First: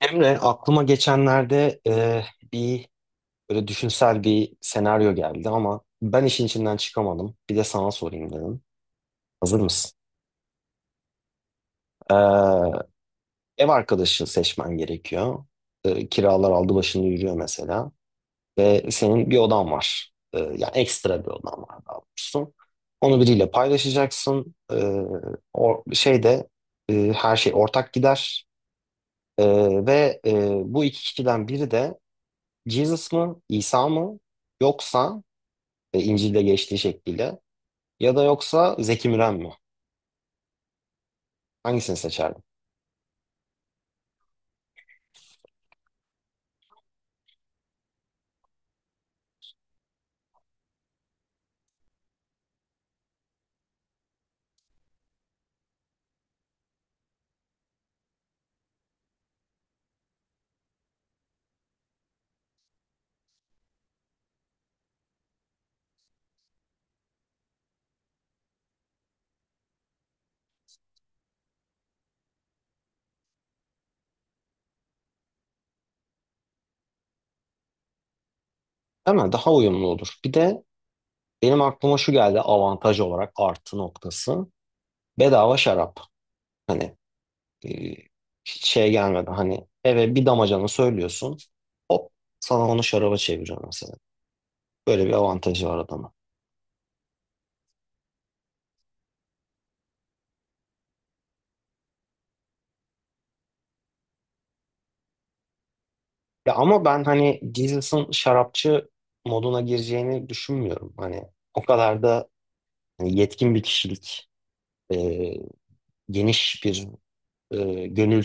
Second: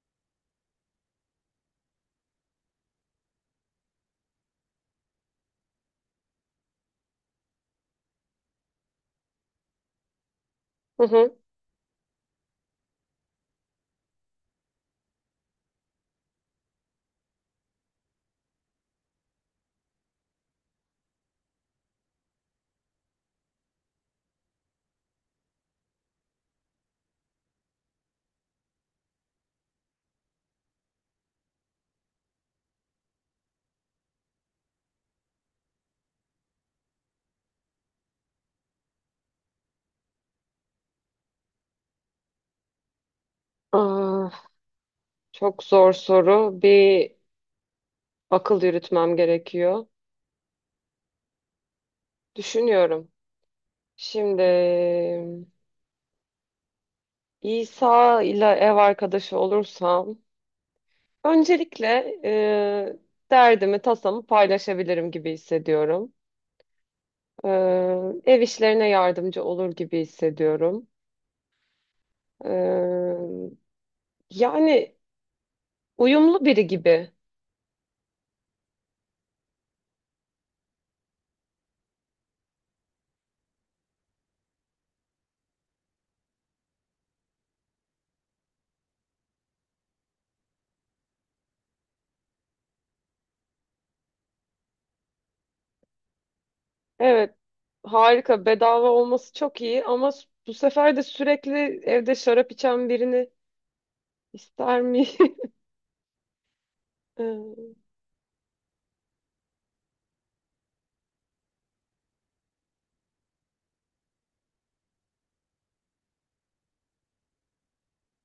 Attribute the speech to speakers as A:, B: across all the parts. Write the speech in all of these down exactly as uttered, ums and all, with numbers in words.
A: Emre, aklıma geçenlerde e, bir böyle düşünsel bir senaryo geldi ama ben işin içinden çıkamadım. Bir de sana sorayım dedim. Hazır mısın?
B: Hı hı.
A: Ee, Ev arkadaşı seçmen gerekiyor. Ee, kiralar aldı başını yürüyor mesela. Ve senin bir odan var. Ee, yani ekstra bir odan var daha doğrusu. Onu biriyle paylaşacaksın. Ee, o şeyde e, her şey ortak gider. Ee, ve e, bu iki kişiden biri de Jesus mı, İsa mı yoksa e, İncil'de geçtiği şekliyle ya da yoksa Zeki Müren mi? Hangisini seçerdin?
B: Aa, çok zor soru. Bir akıl yürütmem gerekiyor. Düşünüyorum. Şimdi İsa ile ev arkadaşı olursam öncelikle e, derdimi, tasamı paylaşabilirim gibi hissediyorum. E, ev işlerine yardımcı olur gibi hissediyorum. E, yani uyumlu biri gibi.
A: Değil mi? Daha uyumlu olur. Bir de benim aklıma şu geldi avantaj olarak artı noktası. Bedava şarap. Hani e, hiç şey gelmedi. Hani eve bir damacana söylüyorsun. Hop sana onu şaraba çeviriyor mesela. Böyle bir avantajı var adamın.
B: Evet, harika. Bedava olması çok iyi ama s- bu sefer de sürekli evde şarap içen birini İster mi?
A: Ya ama ben hani Jesus'ın şarapçı moduna gireceğini düşünmüyorum. Hani o kadar da hani yetkin bir kişilik. e, Geniş bir e, gönül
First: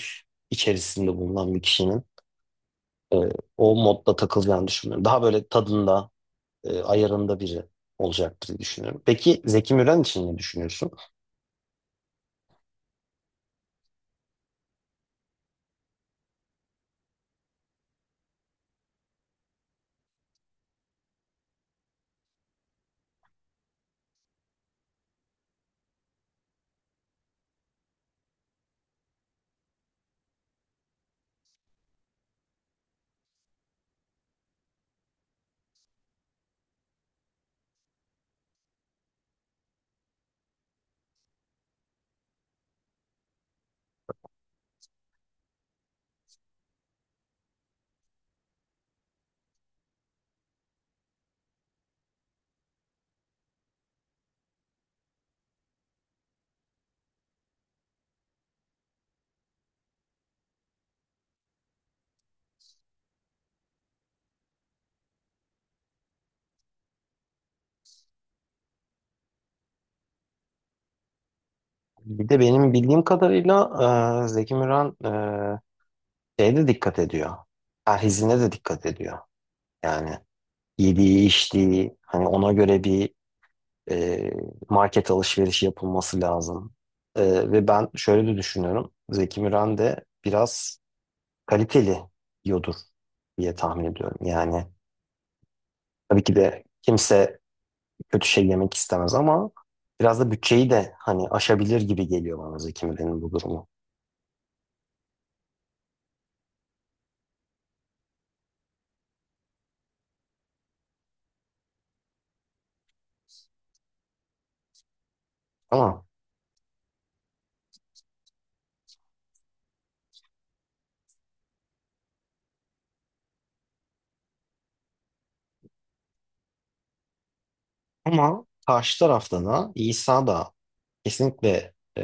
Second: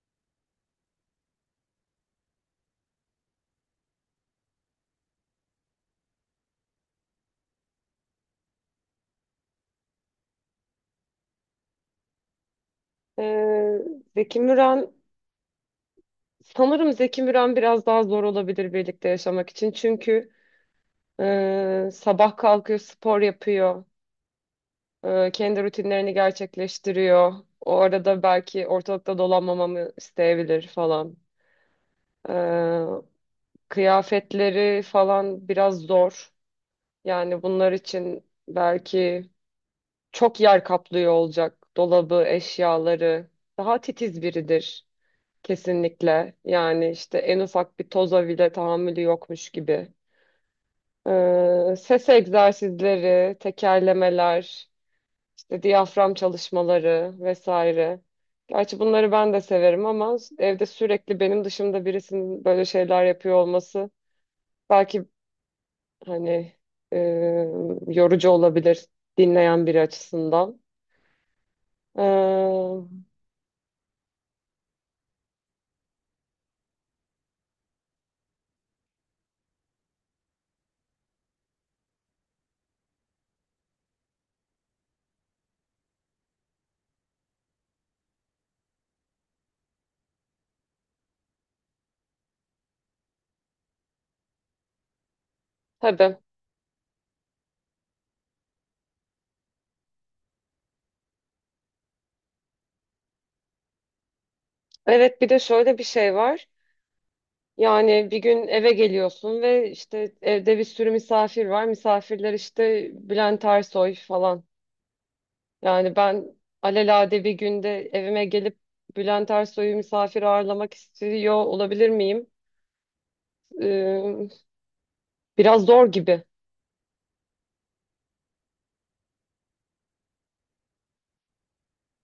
A: içerisinde bulunan bir kişinin e, o modda takılacağını düşünmüyorum. Daha böyle tadında, e, ayarında biri olacaktır diye düşünüyorum. Peki Zeki Müren için ne düşünüyorsun?
B: Ee, Zeki Müren sanırım Zeki Müren biraz daha zor olabilir birlikte yaşamak için. Çünkü e, sabah kalkıyor, spor yapıyor, e, kendi rutinlerini gerçekleştiriyor. O arada belki ortalıkta dolanmamamı isteyebilir falan. Ee, kıyafetleri falan biraz zor. Yani bunlar için belki çok yer kaplıyor olacak dolabı, eşyaları. Daha titiz biridir. Kesinlikle. Yani işte en ufak bir toza bile tahammülü yokmuş gibi. Ee, ses egzersizleri, tekerlemeler, işte diyafram çalışmaları vesaire. Gerçi bunları ben de severim ama evde sürekli benim dışımda birisinin böyle şeyler yapıyor olması belki hani e, yorucu olabilir dinleyen biri açısından.
A: Bir de benim
B: Ee,
A: bildiğim kadarıyla e, Zeki Müren e, şeye de dikkat ediyor. Perhizine de dikkat ediyor. Yani yediği, içtiği, hani ona göre bir e, market alışverişi yapılması lazım. E, ve ben şöyle de düşünüyorum. Zeki Müren de biraz kaliteli yiyordur diye tahmin ediyorum. Yani
B: tabii.
A: tabii ki de kimse kötü şey yemek istemez ama biraz da bütçeyi de hani aşabilir gibi geliyor bana Zeki Müren'in bu durumu.
B: Evet bir de şöyle bir şey var. Yani bir gün eve geliyorsun ve işte evde bir sürü misafir var. Misafirler işte Bülent Ersoy falan. Yani
A: Ama
B: ben alelade bir günde evime gelip Bülent Ersoy'u misafir ağırlamak istiyor olabilir miyim? Ee, biraz zor gibi.
A: ama karşı tarafta da İsa da kesinlikle e,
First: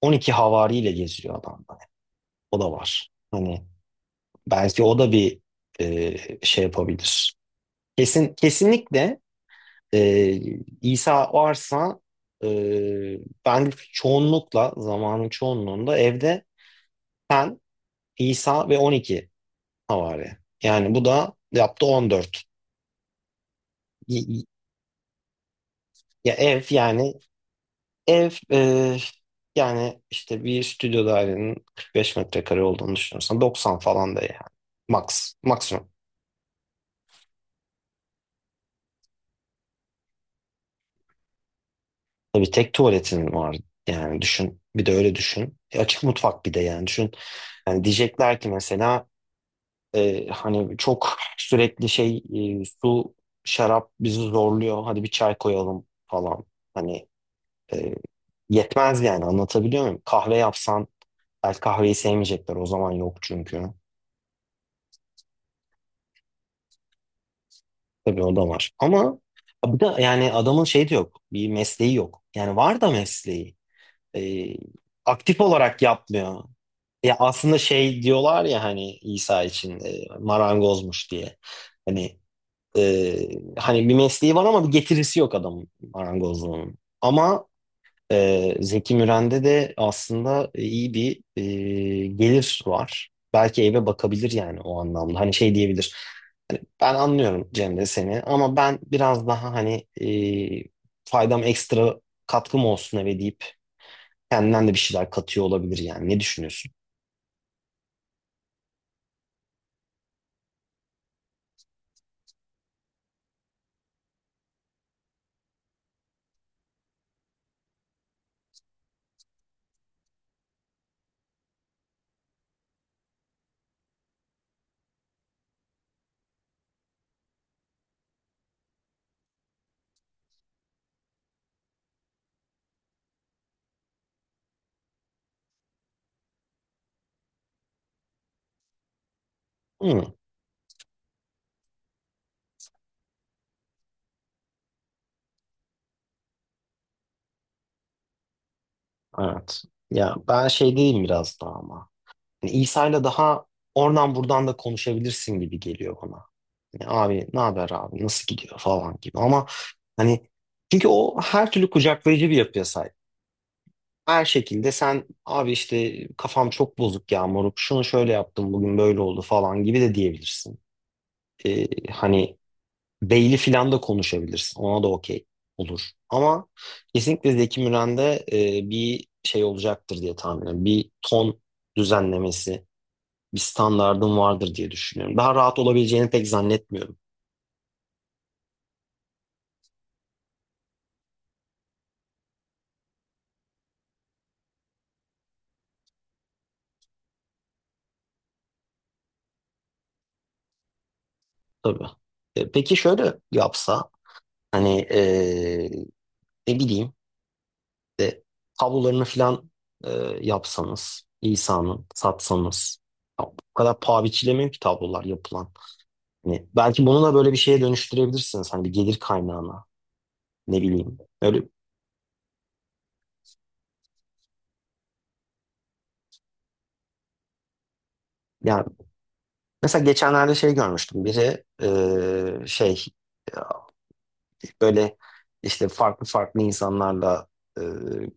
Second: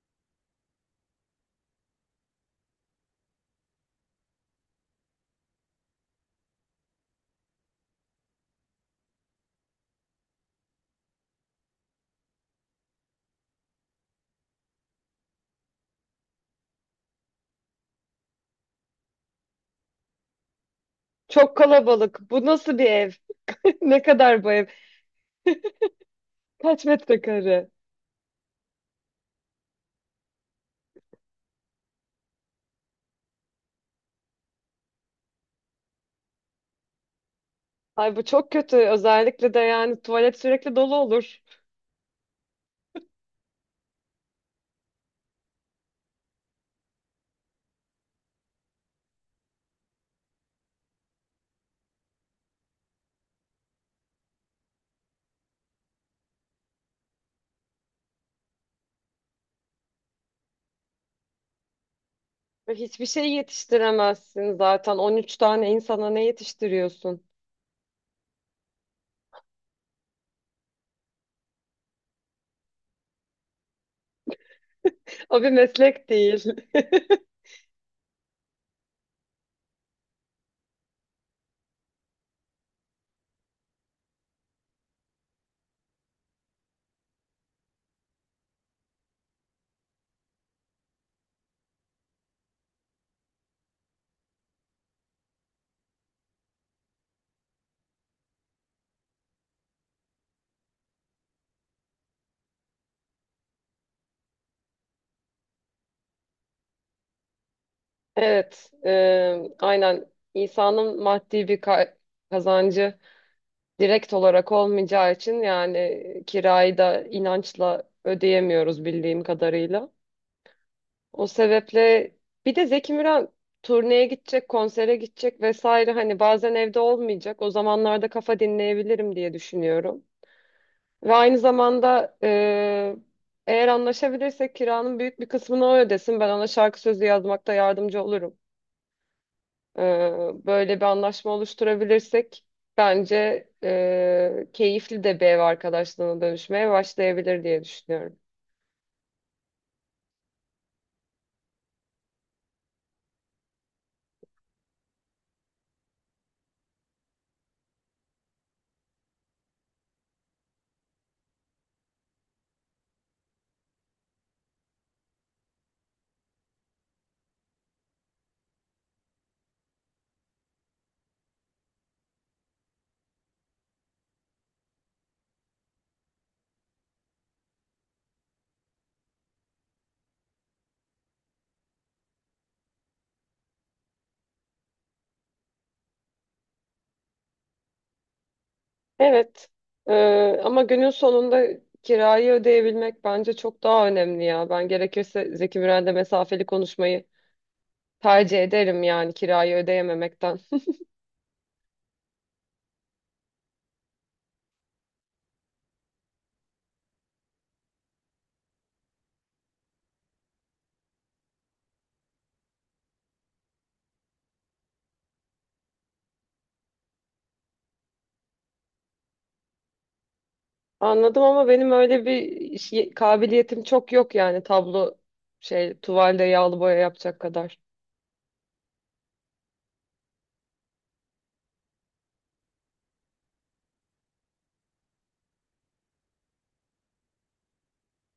A: on iki havariyle geziyor adam da. O da var. Hani belki o da bir e, şey yapabilir. Kesin kesinlikle e, İsa varsa e, ben çoğunlukla zamanın çoğunluğunda evde ben İsa ve on iki havari. Yani bu da
B: Çok
A: yaptı
B: kalabalık.
A: on dört.
B: Bu nasıl bir ev? Ne
A: Y-
B: kadar
A: y-
B: bu ev?
A: Ya ev
B: Kaç
A: yani
B: metrekare?
A: ev e, yani işte bir stüdyo dairenin kırk beş metrekare olduğunu düşünürsen doksan falan da yani max maksimum.
B: Ay bu çok kötü. Özellikle de yani tuvalet sürekli dolu olur.
A: Tabii tek tuvaletin var yani düşün bir de öyle düşün. E, açık mutfak bir de yani düşün. Yani diyecekler ki mesela Ee, hani çok sürekli şey e, su şarap bizi zorluyor hadi bir çay koyalım falan hani e, yetmez yani anlatabiliyor muyum? Kahve yapsan belki kahveyi sevmeyecekler o
B: Ve
A: zaman
B: hiçbir
A: yok
B: şey
A: çünkü
B: yetiştiremezsin zaten. On üç tane insana ne yetiştiriyorsun?
A: tabii o da var ama bir de yani adamın şey de yok bir mesleği yok yani var da mesleği Ee, aktif
B: O bir
A: olarak
B: meslek
A: yapmıyor.
B: değil.
A: Ya aslında şey diyorlar ya hani İsa için e, marangozmuş diye. Hani Ee, hani bir mesleği var ama bir getirisi yok adamın marangozluğunun. Ama e, Zeki Müren'de de aslında iyi bir e, gelir var. Belki eve bakabilir yani o anlamda. Hani şey diyebilir. Hani ben anlıyorum Cemre seni ama ben biraz daha hani e, faydam ekstra katkım olsun eve deyip kendinden de bir şeyler katıyor olabilir yani. Ne düşünüyorsun?
B: Evet, e, aynen insanın maddi bir ka- kazancı direkt olarak olmayacağı için yani kirayı da inançla ödeyemiyoruz bildiğim kadarıyla. O sebeple bir de Zeki Müren turneye gidecek, konsere gidecek vesaire hani bazen evde olmayacak. O zamanlarda kafa dinleyebilirim diye düşünüyorum. Ve aynı zamanda e, eğer anlaşabilirsek kiranın büyük bir kısmını o ödesin. Ben ona şarkı sözü yazmakta yardımcı olurum. Ee,
A: Hı,
B: böyle bir anlaşma oluşturabilirsek bence e, keyifli de bir ev arkadaşlığına dönüşmeye başlayabilir diye düşünüyorum.
A: evet. Ya ben şey diyeyim biraz daha ama. Yani İsa'yla daha oradan buradan da konuşabilirsin gibi geliyor bana. Yani abi ne haber abi nasıl gidiyor falan gibi ama hani çünkü o her türlü kucaklayıcı bir yapıya sahip. Her şekilde sen abi işte kafam çok bozuk ya moruk şunu şöyle yaptım bugün böyle oldu falan gibi de diyebilirsin. Ee, hani Beyli filan da konuşabilirsin ona da okey olur. Ama kesinlikle Zeki Müren'de e, bir şey olacaktır diye tahmin ediyorum. Bir ton düzenlemesi bir standardın vardır diye düşünüyorum. Daha rahat olabileceğini pek zannetmiyorum
B: Evet. Ee, ama günün sonunda kirayı ödeyebilmek bence çok daha önemli ya. Ben gerekirse Zeki Müren'le mesafeli konuşmayı tercih ederim yani kirayı ödeyememekten.
A: tabii. E, peki şöyle yapsa hani e, ne bileyim de tablolarını falan e, yapsanız İsa'nın satsanız ya, bu kadar paha biçilemiyor ki tablolar yapılan. Hani belki bunu da böyle bir şeye dönüştürebilirsiniz hani bir gelir kaynağına ne bileyim.
B: Anladım
A: Öyle
B: ama benim öyle bir iş- kabiliyetim çok yok yani tablo şey tuvalde yağlı boya yapacak kadar.
A: yani mesela geçenlerde şey görmüştüm biri e, şey böyle işte farklı farklı insanlarla e,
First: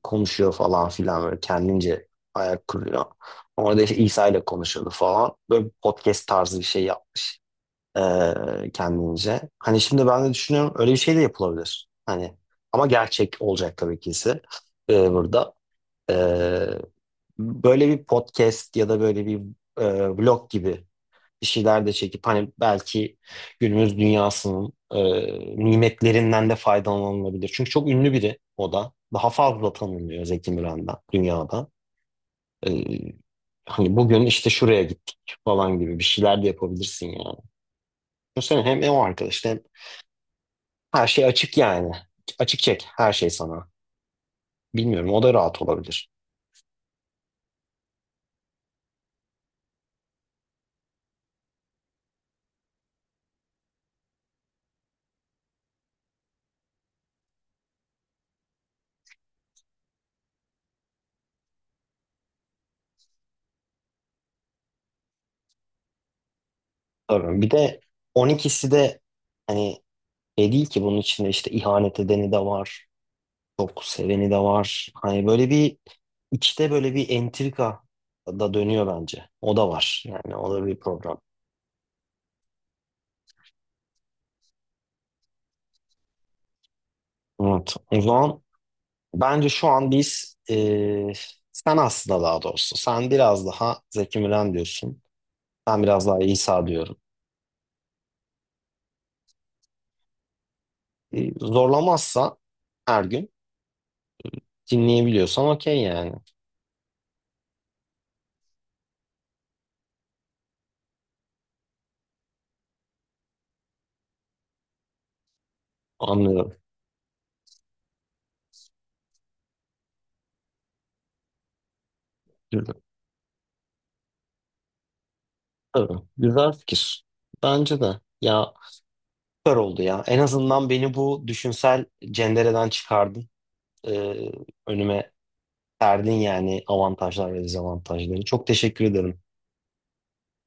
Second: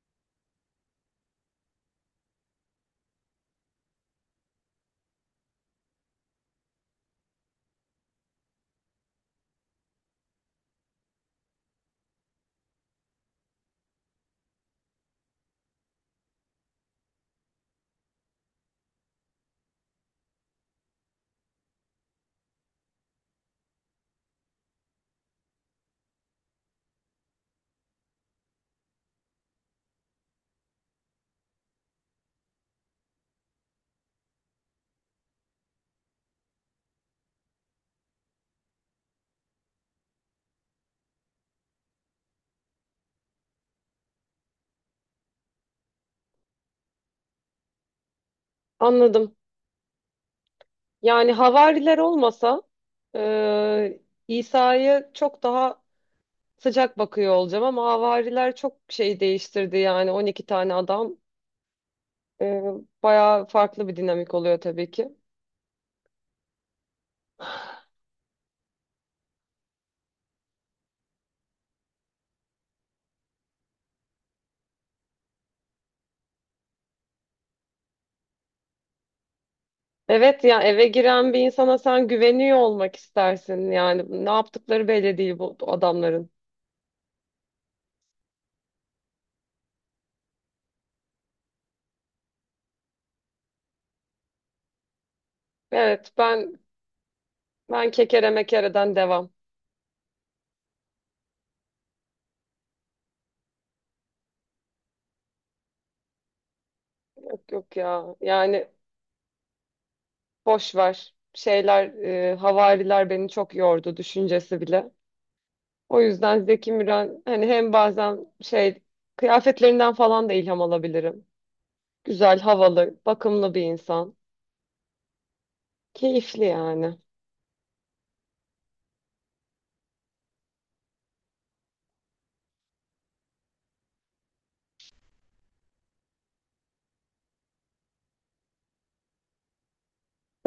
A: konuşuyor falan filan böyle kendince ayak kuruyor. Orada işte İsa ile konuşuyordu falan. Böyle podcast tarzı bir şey yap e, kendince. Hani şimdi ben de düşünüyorum öyle bir şey de yapılabilir. Hani ama gerçek olacak tabii ki ise e, burada. E, böyle bir podcast ya da böyle bir e, vlog gibi bir şeyler de çekip hani belki günümüz dünyasının e, nimetlerinden de faydalanılabilir. Çünkü çok ünlü biri o da. Daha fazla tanınıyor Zeki Müren'den dünyada. E, hani bugün işte şuraya gittik falan gibi bir şeyler de yapabilirsin yani. Düşünsene hem o arkadaş hem her şey açık yani. Açık çek her şey sana. Bilmiyorum o da rahat olabilir.
B: Anladım. Yani havariler olmasa e, İsa'ya çok daha sıcak bakıyor olacağım ama havariler çok şey değiştirdi yani on iki tane adam e, bayağı farklı bir dinamik oluyor tabii ki.
A: Tabii. Bir de on ikisi de hani şey değil ki bunun içinde işte ihanet edeni de var. Çok seveni de var. Hani böyle bir içte böyle bir entrika da dönüyor bence. O da var. Yani
B: Evet
A: o
B: ya
A: da bir
B: eve
A: program.
B: giren bir insana sen güveniyor olmak istersin yani ne yaptıkları belli değil bu adamların.
A: Evet. O zaman bence şu an biz e, sen aslında daha doğrusu sen biraz daha Zeki Müren diyorsun. Ben biraz
B: Evet
A: daha
B: ben
A: İsa diyorum.
B: ben kekere mekereden devam.
A: E, zorlamazsa her gün dinleyebiliyorsan okey yani.
B: Yok yok ya. Yani boş ver. Şeyler e, havariler beni çok yordu düşüncesi bile. O yüzden
A: Anlıyorum.
B: Zeki Müren hani hem bazen şey kıyafetlerinden falan da ilham alabilirim. Güzel,
A: Güzel.
B: havalı, bakımlı bir insan.
A: Tabii.
B: Keyifli
A: Güzel
B: yani.
A: fikir. Bence de. Ya süper oldu ya. En azından beni bu düşünsel cendereden çıkardın. e, Önüme serdin yani avantajlar ve dezavantajları. Çok teşekkür ederim.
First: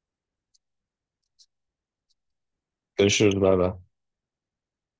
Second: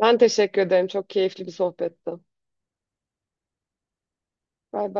B: Ben teşekkür ederim. Çok keyifli bir sohbetti.
A: Görüşürüz. Bay bay.
B: Bay bay.